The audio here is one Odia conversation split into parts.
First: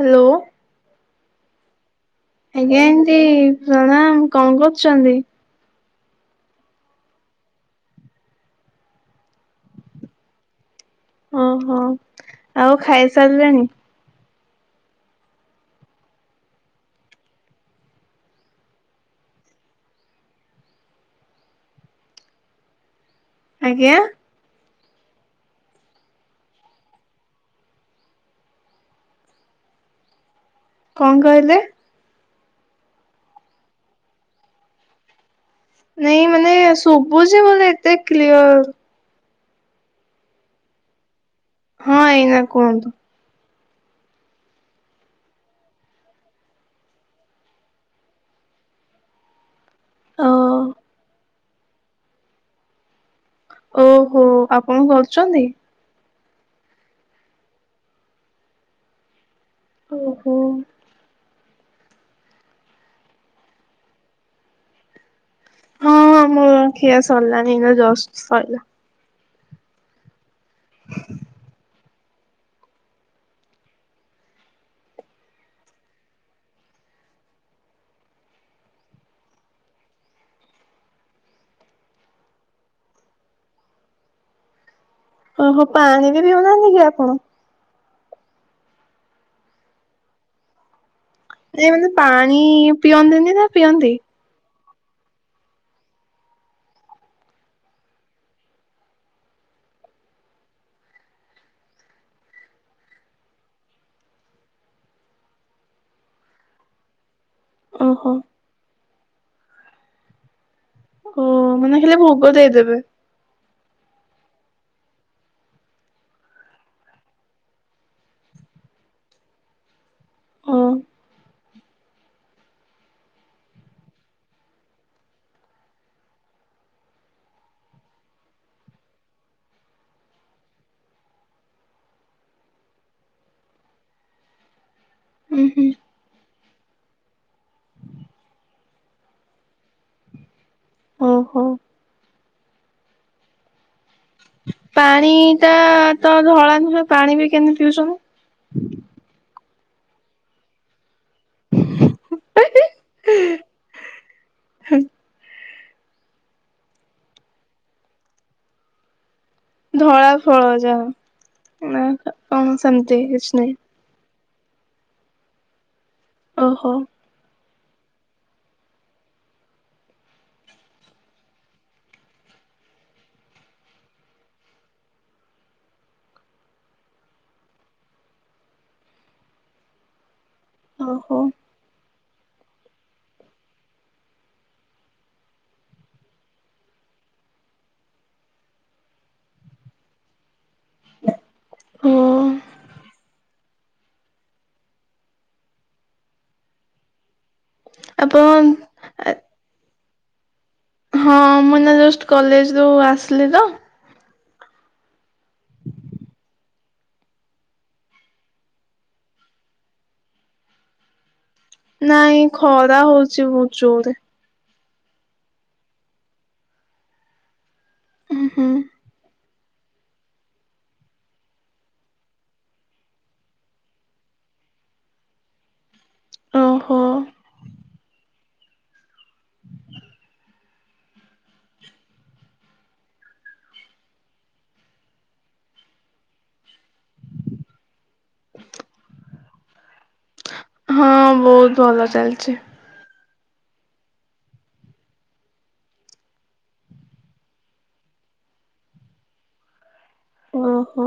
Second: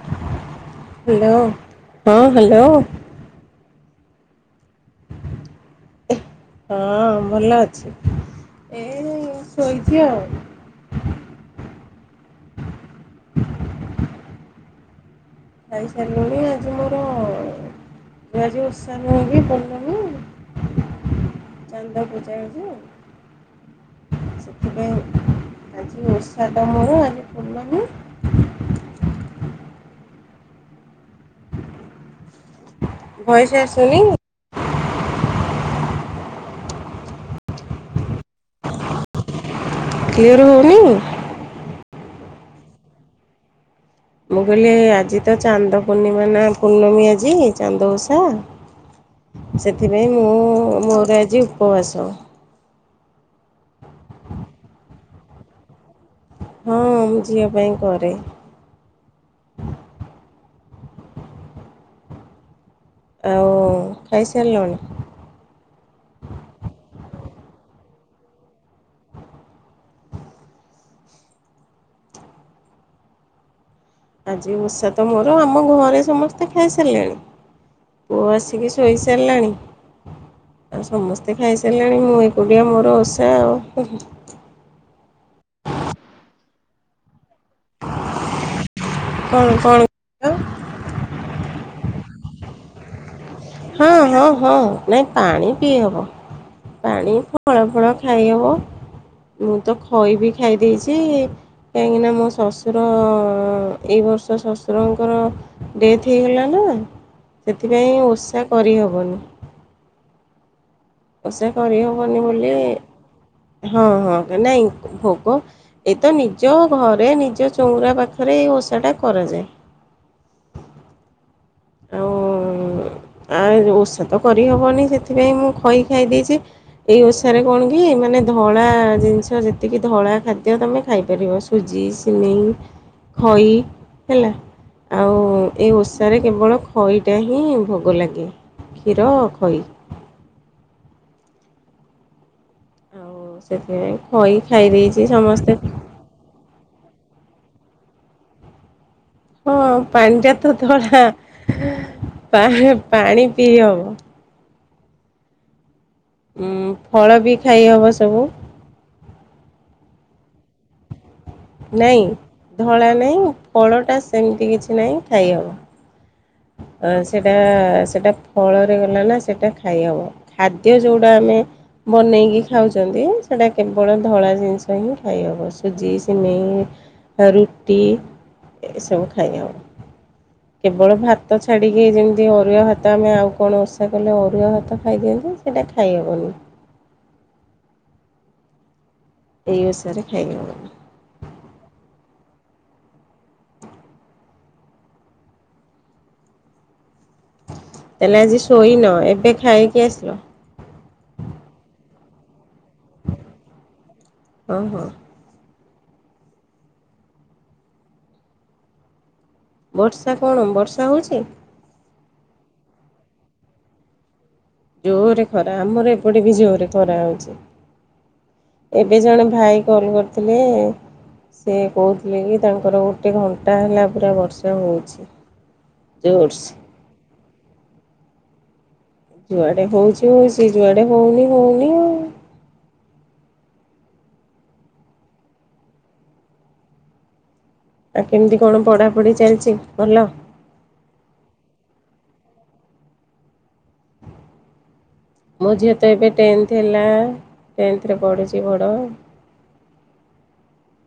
ହ୍ୟାଲୋ। ହ୍ୟାଲୋ ହଁ ହ୍ୟାଲୋ। ଦି ପ୍ରଣାମ କଣ କରୁଛନ୍ତି? ହଁ ଭଲ ଅଛି। ଏ ଶୋଇଛି ଆଉ। ଓହୋ ଆଉ ଖାଇସାରିଲେଣି? ଖାଇ ସାରିଲୁଣି ଆଜି ମୋର ଆଜି ଓଷା ନୁହଁ କି କଲୁନୁ? ଚାନ୍ଦ ପୂଜା କରୁଛୁ? ଆଜ୍ଞା। ସେଥିପାଇଁ ଆଜି ଉଷା ତ ମୋର ଆଜି ପୂର୍ଣ୍ଣମି କଣ କହିଲେ? ଭଏସ୍ ଆସୁନି? ନାଇଁ ମାନେ ସୁଭ୍ହୁଛି ବଲେ ଏତେ କ୍ଲିଅର କ୍ଲିୟର୍ ହଉନି? ହଁ ଏଇନା କୁହନ୍ତୁ? ମୁଁ କହିଲି ଆଜି ତ ଚାନ୍ଦ ପୂର୍ଣ୍ଣିମା ନା ପୂର୍ଣ୍ଣମୀ ଆଜି ଚାନ୍ଦ ଓଷା? ହ ସେଥିପାଇଁ ମୁଁ ମୋର ଆଜି ଉପବାସ। ଓହୋ ଆପଣ କରୁଛନ୍ତି? ହଁ ମୁଁ ଝିଅ ପାଇଁ କରେ। ଓହୋ। ଆଉ ଖାଇସାରିଲଣି? ହଁ ହଁ ମୋର ଖିଆ ସରିଲାନି ଏଇନା ଜଷ୍ଟ ସରିଲା। ଆଜି ଓର୍ଷା ତ ମୋର ଆମ ଘରେ ସମସ୍ତେ ଖାଇ ସାରିଲେଣି। ପୁଅ ଆସିକି ଶୋଇସାରିଲାଣି। ଆଉ ସମସ୍ତେ ଖାଇସାରିଲେଣି ମୁଁ ଏକୁଟିଆ ମୋର ଓଷା ଆଉ। ଓହୋ ପାଣି ବି ପିଉନାହାନ୍ତି କି ଆପଣ? କଣ କଣ? ଏ ମାନେ ପାଣି ପିଆନ୍ତିନି ନା? ହଁ ପିଅନ୍ତି? ହଁ ହଁ ନାଇଁ ପାଣି ପିଇହବ। ପାଣି ଫଳ ଫଳ ଖାଇହବ। ମୁଁ ତ ଖଇ ବି ଖାଇ ଦେଇଛି। କାହିଁକିନା ମୋ ଶ୍ୱଶୁର ଏଇ ବର୍ଷ ଶ୍ୱଶୁରଙ୍କର ଡେଥ୍ ହେଇଗଲା ନା ସେଥିପାଇଁ ଓହୋ ଓଷା କରିହେବନି। ଓ ଓଷା ମାନେ ଖାଲି ଭୋଗ କରିହବନି ବୋଲି ଦେଇଦେବେ ହଁ ହଁ ନାଇଁ ଭୋଗ ଏ ତ ନିଜ ଘରେ ନିଜ ଚଉଁରା ପାଖରେ ଏଇ ଓଷାଟା କରାଯାଏ। ଓ ଆଉ ଆ ଓଷା ତ କରିହବନି ସେଥିପାଇଁ ମୁଁ ଖଇ ଖାଇ ଦେଇଛି। ଏଇ ଓଷାରେ କଣ କି ମାନେ ଧଳା ଜିନିଷ ଯେତିକି ଧଳା ଖାଦ୍ୟ ତମେ ଖାଇପାରିବ। ସୁଜି ସିମେଇ ଖଇ ହେଲା। ଆଉ ହୁଁ ହୁଁ ଏଇ ଓଷାରେ କେବଳ ଖଇଟା ହିଁ ଭୋଗ ଲାଗେ କ୍ଷୀର ଖଇ ଓହୋ। ଆଉ ସେଥିପାଇଁ କହି ଖାଇ ଦେଇଛି ପାଣି ଟା ସମସ୍ତେ। ତ ଧଳା ନୁହେ ପାଣି ବି କେମିତି ପିଉଛନ୍ତି? ହଁ ପାଣିଟା ତ ଧଳା ପା ପାଣି ପିଇହବ। ହଁ। ଫଳ ବି ଖାଇହବ ସବୁ। ଧଳା ଫଳ ଯା ନାଇଁ ଧଳା ନାହିଁ ଫଳ ଟା ସେମିତି କିଛି ନାହିଁ ଖାଇହବ। ଓ ହୋ। ସେଇଟା ସେଇଟା ଫଳରେ ଗଲା ନା ସେଇଟା ଖାଇହେବ। ଖାଦ୍ୟ ଯେଉଁଟା ଆମେ ବନେଇକି ଖାଉଚନ୍ତି ସେଇଟା କେବଳ ଧଳା ଜିନିଷ ହିଁ ଖାଇହେବ ସୁଜି ସିମେଇ ରୁଟି ଏସବୁ ଖାଇ ହଵ କେବଳ ଓହୋ ଭାତ ଛାଡ଼ିକି ଯେମିତି ଅରୁଆ ଭାତ ଆମେ ଆଉ କଣ ଓଷା କଲେ ଅରୁଆ ଭାତ ଖାଇଦିଅନ୍ତିୁ ସେଇଟା ଖାଇହେବନି। ଏଇ ଓଷା ରେ ଖାଇ ହବନି। ହଁ। ତାହେଲେ ଆଜି ଆପଣ ସୋଇ ନ ଏବେ ଖାଇ କି ଆସିଲ? ହଁ ମୁଁ ନା ଜଷ୍ଟ କଲେଜ ରୁ ଆସିଲି ତ ଓଁ ହଁ। ବର୍ଷା କଣ ବର୍ଷା ହଉଛି? ନାଇଁ ଖରା ହଉଛି ବହୁତ ଜୋରେ। ଜୋରେ ଖରା ଆମର ଏପଟେ ବି ଜୋରେ ଖରା ହଉଛି। ଉଁ ହୁଁ ଏବେ ଜଣେ ଭାଇ କଲ କରିଥିଲେ। ସେ କହୁଥିଲେ କି ତାଙ୍କର ଗୋଟେ ଘଣ୍ଟା ହେଲା ପୁରା ବର୍ଷା ହୋଇଛି। ଦି ଓଡସ୍। ହଁ। ଯୁଆଡେ ହଉଛି ହଉଛି ଯୁଆଡେ ହଉନି ହଉନି ଆଉ। ଆଉ କେମିତି କଣ ପଢାପଢି ଚାଲିଛି? ଭଲ ହଁ ବହୁତ ଭଲ ଚାଲିଛି। ମୋ ଝିଅ ତ ଏବେ ଟେନ୍ଥ ହେଲା ଟେନ୍ଥରେ ପଢ଼ୁଚି ବଡ଼। ହଁ ହ।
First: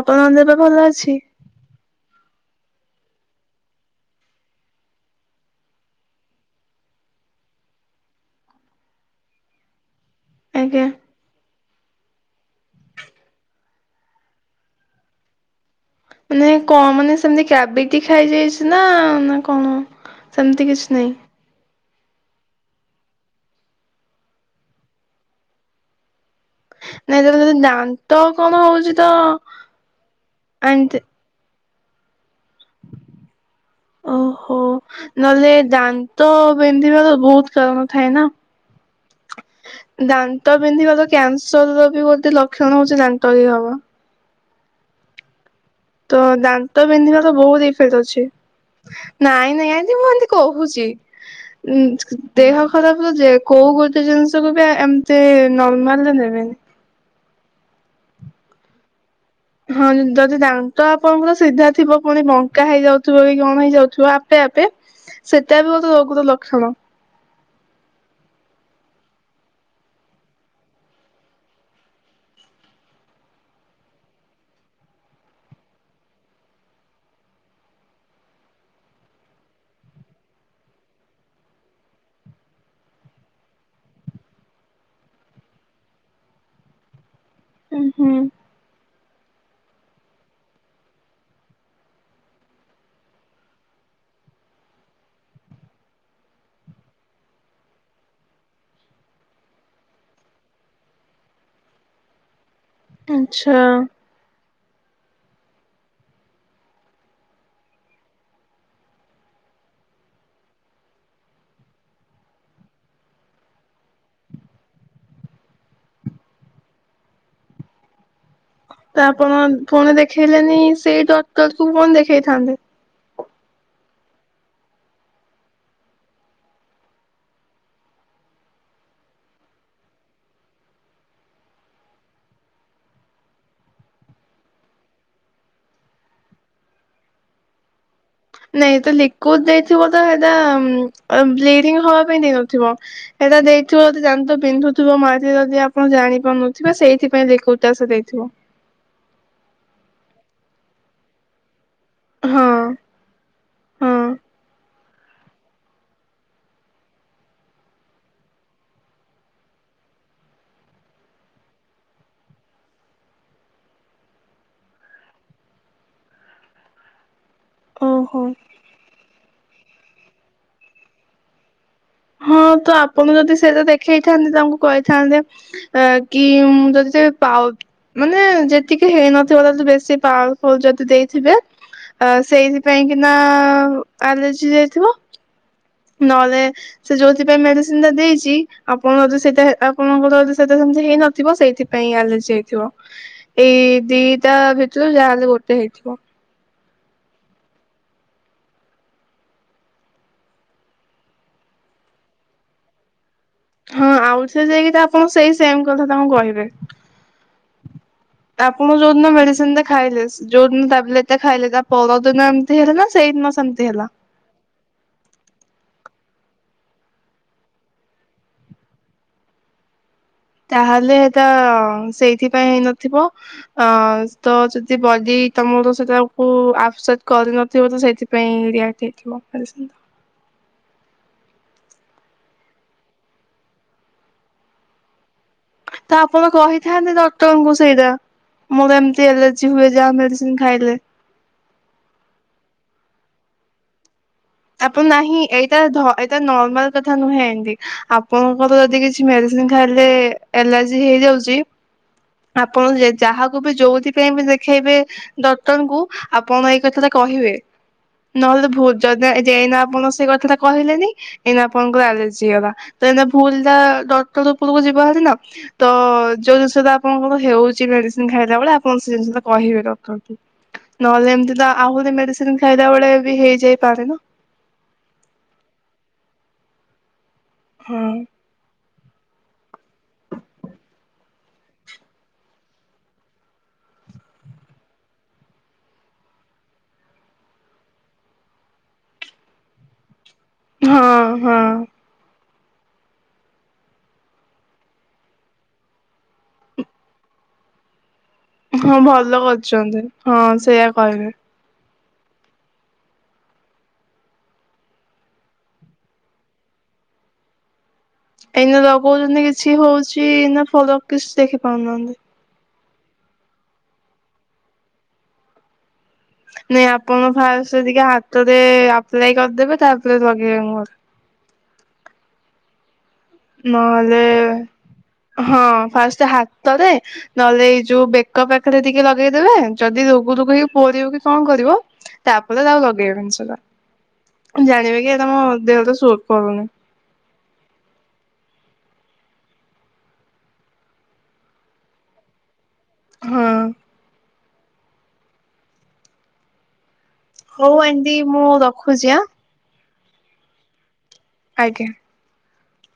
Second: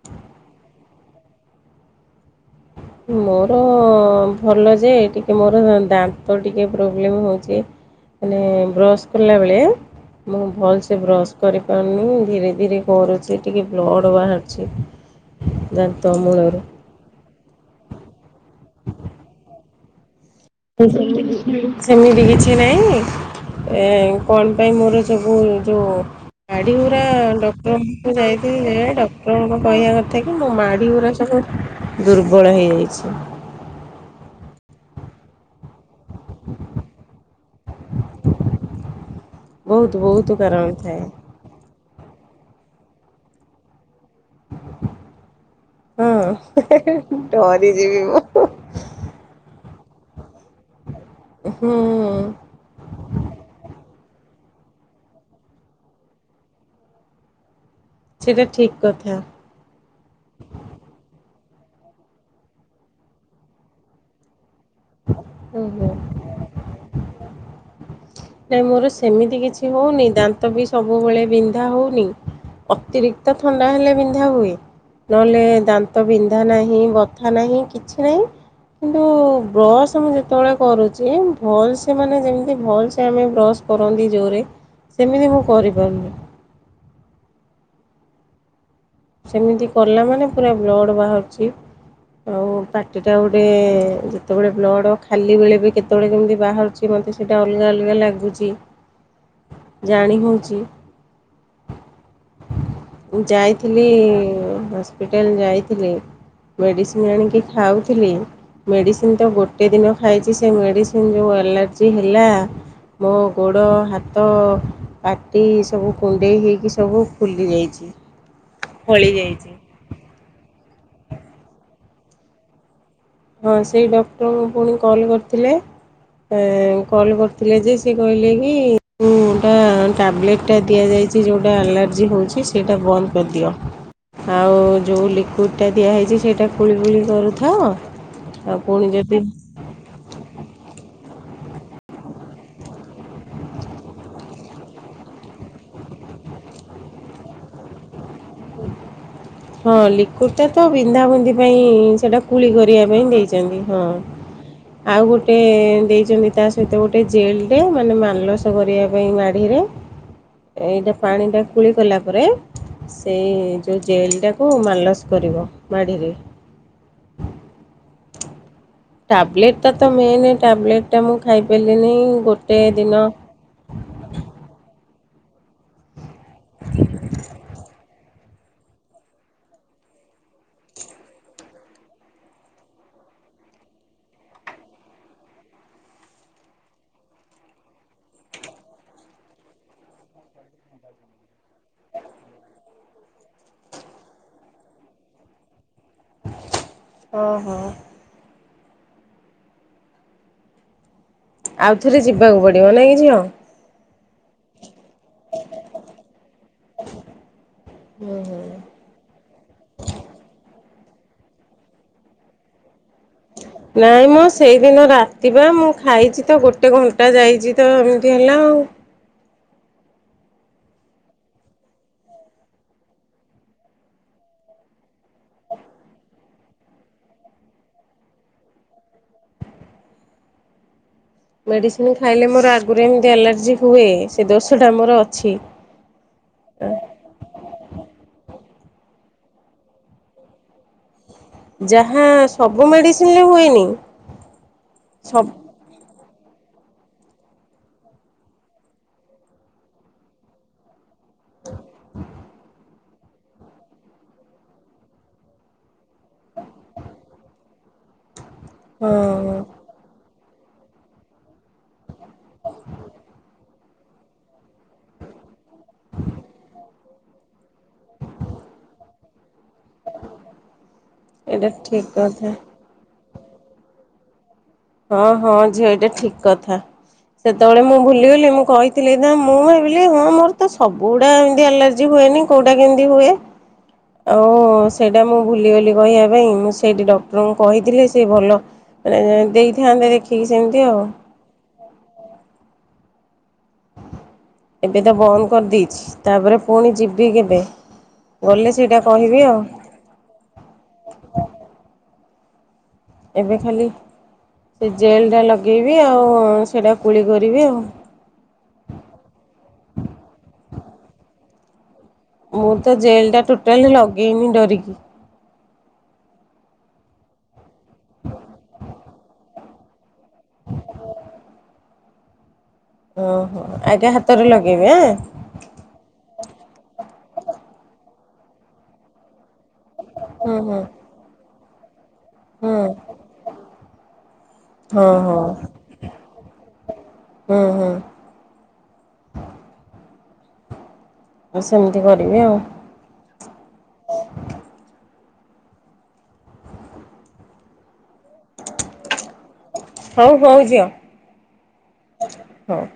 ଆପଣଙ୍କ ଦେହ ପା ଭଲ ଅଛି? ମୋର ଭଲ ଯେ ଟିକେ ମୋର ଦାନ୍ତ ଟିକେ ପ୍ରୋବ୍ଲେମ୍ ହୋଉଛି। ମାନେ ବ୍ରସ୍ କଲା ବେଳେ ମୁଁ ଭଲ ଆଜ୍ଞା ସେ ବ୍ରସ୍ କରିପାରୁନି ଧୀରେ ଧୀରେ କରୁଚି ଟିକେ ବ୍ଲଡ଼ ବାହାରୁଚି। ଦାନ୍ତ। ମାନେ କଣ ମାନେ ସେମିତି କାବିଟି ଖାଇଯାଇଛି ନା ନା କଣ? ସେମିତି କିଛି ସେ ନାହିଁ ଯେମିତି। ସେମିତି କିଛି ନାହିଁ ଏ କଣ ପାଇଁ ମୋର ସବୁ ଯୋଉ ମାଢ଼ୀ ଉରା ନାଇଁ ତାହେଲେ ଡକ୍ଟରଙ୍କୁ ଦାନ୍ତ କଣ କଯାଇଥିଲି ଯେ ହଉଛି ତ ଡକ୍ଟରଙ୍କ କହିବା କଥା କି ମୋ ମାଢୀ ଆଣିତେ ଉରା ସବୁ ଦୁର୍ବଳ ହେଇଯାଇଛି। ଓହୋ ନଲେ ଦା ତ ବିନ୍ଧିବା ତ ବହୁତ କାରଣ ଥାଏ ନା? ବହୁତ ବହୁତ ଦାନ୍ତ କାରଣ ଥାଏ ବିିନ୍ଧିବାର କ୍ୟାନସର ବି ଗୋଟେ ଲକ୍ଷଣ ହଉଛି ଦାନ୍ତ କି ହବ। ତ ଦାନ୍ତ ବିିନ୍ଧିବା ହଁ ତ ବହୁତ ଇଫେକ୍ଟ ଡରିଯିବି ଅଛି। ମୁଁ ନାଇଁ ନାଇଁ ଏତି ମୁଁ ଏତି କହୁଛି ହୁଁ ଦେହ ଖରାପ ଯେ କୋଉ ଗୋଟେ ଜିନିଷକୁ ବି ଏମିତି ନର୍ମାଲରେ ନେବେନି। ସେଟା ଠିକ କଥା। ହଁ ଯଦି ଦାନ୍ତ ଆପଣଙ୍କର ସିଧା ଥିବ ପୁଣି ବଙ୍କା ହେଇଯାଉଥିବ କି କଣ ହେଇଯାଉଥିବ ଆପେ ଆପେ ସେଟା ବି ଓହୋ ମୋତେ ରୋଗର ଲକ୍ଷଣ। ନାହିଁ ମୋର ସେମିତି କିଛି ହଉନି ଦାନ୍ତ ବି ସବୁବେଳେ ବିନ୍ଧା ହଉନି। ଅତିରିକ୍ତ ଥଣ୍ଡା ହେଲେ ବିନ୍ଧା ହୁଏ। ନହେଲେ ଦାନ୍ତ ବିନ୍ଧା ନାହିଁ ବଥା ନାହିଁ କିଛି ନାହିଁ। କିନ୍ତୁ ବ୍ରସ୍ ମୁଁ ଯେତେବେଳେ କରୁଛି ଭଲ ସେ ମାନେ ଯେମିତି ଭଲସ ତ ଆମେ ବ୍ରସ୍ କରନ୍ତି ଜୋରରେ ସେମିତି ମୁଁ କରିପାରୁନି। ହୁ ହୁଁ। ସେମିତି କଲା ମାନେ ପୁରା ବ୍ଲଡ଼ ବାହାରୁଛି। ଆଉ ପାଟିଟା ଗୋଟେ ଯେତେବେଳେ ବ୍ଲଡ଼ ଖାଲି ବେଳେ ବି କେତେବେଳେ କେମିତି ବାହାରୁଛି। କି ମୋତେ ସେଇଟା ଅଲଗା ଅଲଗା ଲାଗୁଛି। ଜାଣି ହଉଛି। ଆଚ୍ଛା ଯାଇଥିଲି ହସ୍ପିଟାଲ ଯାଇଥିଲି। ମେଡ଼ିସିନ ଆଣିକି ଖାଉଥିଲି। ମେଡ଼ିସିନ ତ ଗୋଟେ ଦିନ ଖାଇଛି ସେ ମେଡ଼ିସିନ ଯେଉଁ ଆଲର୍ଜି ହେଲା ମୋ ଗୋଡ଼ ହାତ ପାଟି ସବୁ କୁଣ୍ଡେଇ ହେଇକି ସବୁ ଫୁଲି ଯାଇଛି। ଫଳି ଆପଣ ଯାଇଛି ଫୁଣି ଦେଖେଇଲେନି ସେଇ ଡଟର କୁ ପଣ ଦେଖେଇଥାନ୍ତେ। ହଁ ସେଇ ଡକ୍ଟରଙ୍କୁ ପୁଣି କଲ୍ କରିଥିଲେ। କଲ୍ କରିଥିଲେ ଯେ ସେ କହିଲେ କି ଟ୍ୟାବଲେଟା ଦିଆଯାଇଛି ଯେଉଁଟା ଆଲାର୍ଜି ହେଉଛି ସେଇଟା ବନ୍ଦ କରିଦିଅ। ଆଉ ଯେଉଁ ଲିକଇଡ଼୍ଟା ଦିଆହେଇଛି ସେଇଟା କୁଳି ଫୁଳି କରୁଥାଅ। ଆଉ ନାଇଁ ପୁଣି ତ ଯଦି ଲିକଇଡ ଦେଇଥିବ ତ ସେଇଟା ବ୍ଲିଡିଙ୍ଗ ହବା ପାଇଁ ଦେଇନଥିବ। ଏଇଟା ଦେଇଥିବ ଯଦି ଜାଣିଥ ପ ବିନ୍ଧୁଥିବ ମା ଯଦି ଆପଣ ଜାଣିପାରୁନଥିବେ ସେଇଥିପାଇଁ ଲିକୁଉଇଟ ସେ ଦେଇଥିବ। ହଁ ଲିକୁଇଡ ତ ବିନ୍ଧାବନ୍ଧି ପାଇଁ ସେଟା କୁଳି ହଁ କରିବା ପାଇଁ ଦେଇଛନ୍ତି ହଁ। ଆଉ ଗୋଟେ ଦେଇଛନ୍ତି ତା ସହିତ ଗୋଟେ ଜେଲରେ ମାନେ ମାଲଲସ କରିବା ପାଇଁ ମାଢିରେ ଏଇଟା ପାଣି ଟା କୋଳି କଲା ପରେ ସେଇ ଯୋଉ ଜେଲ ଟା ତାକୁ ମାଲସ କରିବ ମାଡ଼ିରେ। ଓହୋ। ଟବଲେଟ ଟା ତ ମେନ ଟବଲେଟ ଟା ମୁଁ ଖାଇ ପାରିଲିନି। ହଁ ତ ଆପଣ ଯଦି ସେଇଟା ଦେଖ ଖେଇଥାନ୍ତେ ତାଙ୍କୁ କହିଥାନ୍ତେ ଅ କି ଯଦି ସେ ପା ମାନେ ଯେତିକି ହେଇନଥିବ ତାଦ ବେଶୀ ପାୱ ଫୁଲ ଯଦି ଦେଇଥିବେ। ଅ ସେଇଥିପାଇଁ କି ନା ଆଲର୍ଜି ଯାଇଥିବ। ନହେଲେ ସେ ଯୋଉଥିପାଇଁ ମେଡିସିନ ଟା ଦେଇଛି ଆପଣ ଯଦି ସେଇଟା ଆପଣଙ୍କର ଯଦି ସେଟା ସେମିତି ହେଇନଥିବ ସେଇଥିପାଇଁ ପାଇଁ ଆଲର୍ଜି ହେଇଥିବ। ଏଇ ଦିଟା ଭିତରୁ ଯାହାହେଲେ ଗୋଟେ ହେଇଥିବ। ହଁ ହଁ। ଆଉଥରେ ଯିବାକୁ ପଡ଼ିବ ନାହିଁ କି ଝିଅ? ହଁ ଆଉ ସେ ଯାଇକି ଆପଣ ସେଇ ସେମ କଥା ତାଙ୍କୁ କହିବେ। ହୁଁ ହୁଁ। ଆପଣ ଯୋଉଦିନ ମେଡିସିନ ଟା ଖାଇଲେ ଯୋଉ ଦିନ ଟବଲେଟା ଖାଇଲେ ତା ପରଦିନ ଏମିତି ହେଲେ ନା ସେଇ ସମିତି। [inaudible] ସେଇ ଦିନ ରାତିିବା, ମୁଁ ଖାଇଚି ତ ଗୋଟେ ଘଣ୍ଟା ଯାଇଚି ତ ତି ହେଲା ଆଉ। ତା'ହେଲେ ସେଇଥି ପାଇଁ ହେଇନଥିବ। ତ ଯଦି ବଡ଼ି ତମର ସେଟାକୁ ଆ----କରିନଥିବ, ତ ସେଇଥି [unintelligible] ମେଡ଼ିସିନି ଖାଇଲେ ମର ଆଗରୁ ଏମ୍ତି ଆଲାର୍ଜି ହୁଏ, ସେ ଦୋଷଟା ମର ଅଛି। ତ ଆପଣ କହିଥାନ୍ତେ ଡକ୍ଟରଙ୍କୁ ସେଇଟା। ମୋର ଏମ୍ତି ଏଲର୍ଜି ହୁଏ, ଯାହା ମେଡ଼ିସିନ୍‌ ଖାଇଲେ। ଯାହା ସବୁ ମେଡ଼ିସିନ୍‌ ହୁଏନି। [inaudible] ସବ ନର୍ମାଲ୍ କଥା ନୁହେଁ ଆପଣଙ୍କର ଯଦି କିଛି ମେଡ଼ିସିନ୍‌ ଖାଇଲେ। ଏଲର୍ଜି ହେଇ ଯାଉଚି। ଆପଣ ଯାହାକୁ ବି ଯଉଥି ପାଇଁ ବି ଦେଖେଇବେ, ଡକ୍ଟରଙ୍କୁ ଆପଣ ଏଇ କଥା ଟା କହିବେ। [inaudible] ହଁ ଏଇନା ଆପଣଙ୍କର ଆଲର୍ଜି ତ ଏଇନା ଭୁଲ୍ ଟା ଡକ୍ଟର ଉପରୁକୁ ଯିବ ହାରି ନା। ତ ଯଉ ଷଟା ଆପଣଙ୍କର ହେଉଚି ମେଡ଼ିସିନ୍‌ ଖାଇଲା ବଳେ, ଆପଣ ସେ ଜିନିଷଟା କହିବେ। ନହେଲେ ଏମ୍ତି ଏଇଟା ତ ଠିକ୍ ଆହୁରି କଥା। ମେଡ଼ିସିନ୍‌ ଆହୁରି ଖାଇଲା ବେଳେ ବି ହେଇ ଯାଇପାରେ ନା। ହଁ ହଁ ଝିଅ ଏଟା ଠିକ୍‌ କଥା, ସେତବେଳେ ମୁଁ ହଁ ଭୁଲିଗଲି। ମୁଁ କହିି ମୁଁ ଭାବିଲି ହଁ ମୋର୍ ତ ସବୁ--ଡ଼ା ତି ଆଲର୍ଜି ହୁଏନି, କଉଟା କେ ହୁଏ। ଆଉ ସେଇଟା ମୁଁ ଭୁଲିଗଲି କହିବା ପାଇଁ, ମୁଁ ସେଇଟି ଡକ୍ଟ--ଙ୍କୁ କହିଥିଲି। ସେ ଭଲ ଦେଇ ଥାନ୍ତେ ଦେଖିକି ସେମ୍ତି ଆଉ। ହଁ! ଏବେ ତ ବନ୍ଦ୍ କର୍ ଦେଇଛି, ତା'ପରେ ପୁଣି ଯିବି କେବେ? ଗଲେ ହଁ ସେଇଟା ଭଲ କହିବି ଆଉ। କରିଛନ୍ତି ହଁ, ସେୟା କହିବେ। ଏବେ ଖାଲି ସେ ଜେଲ୍ ଟା ଲଗେଇବି ଆଉ, ସେଟା କୁଳି କରିବି ଆଉ। ଏଇନା ଲଗଉ ଚନ୍ତି କିଛି ହଉଚି, ନା ଫ--କ୍ କିଛି ଦେଖି ପାରୁ ନାହାନ୍ତି। ମୁଁ ତ ଜେଲ୍‌ ଟା ଟୁଟାଲେ ଲଗେଇନି ଡ଼ରିକି। ନାଇଁ ଆପଣ ଫା ଟିକେ ହାତରେ ଆପ୍ଲାଇ କର୍ ଦେବେ, ତାପ୍ରେ ଲଗେଇବେ ଓହୋ ନହେଲେ ହାତରେ ଲଗେଇବି ଆଁ। ହଁ ଫାଷ୍ଟେ ହାତରେ, ନହେଲେ ଏଇ ଯଉ ବେକ ପାଖରେ ଟିକେ ଲଗେଇ ଦେବେ। ଯଦି ହୁଁ ପୋଡ଼ିବ କି କ'ଣ କରିବ। ତା'ପ ହୁଁ ଲଗେଇବେନି ସେଟା, ଜାଣିବେ ହୁଁ କି ହଁ ଏଟା ମୋ ହଁ ଦେହରେ ସୁଟ୍ କରୁନି। [inaudible] ସେମିତି କରିବି ଆଉ। ହଁ! ହଉ ଆଣ୍ଟି ମୁଁ ରଖୁଚି ଆଁ। ହଉ ହଉ ଝିଅ। ଆଜ୍ଞା। [inaudible]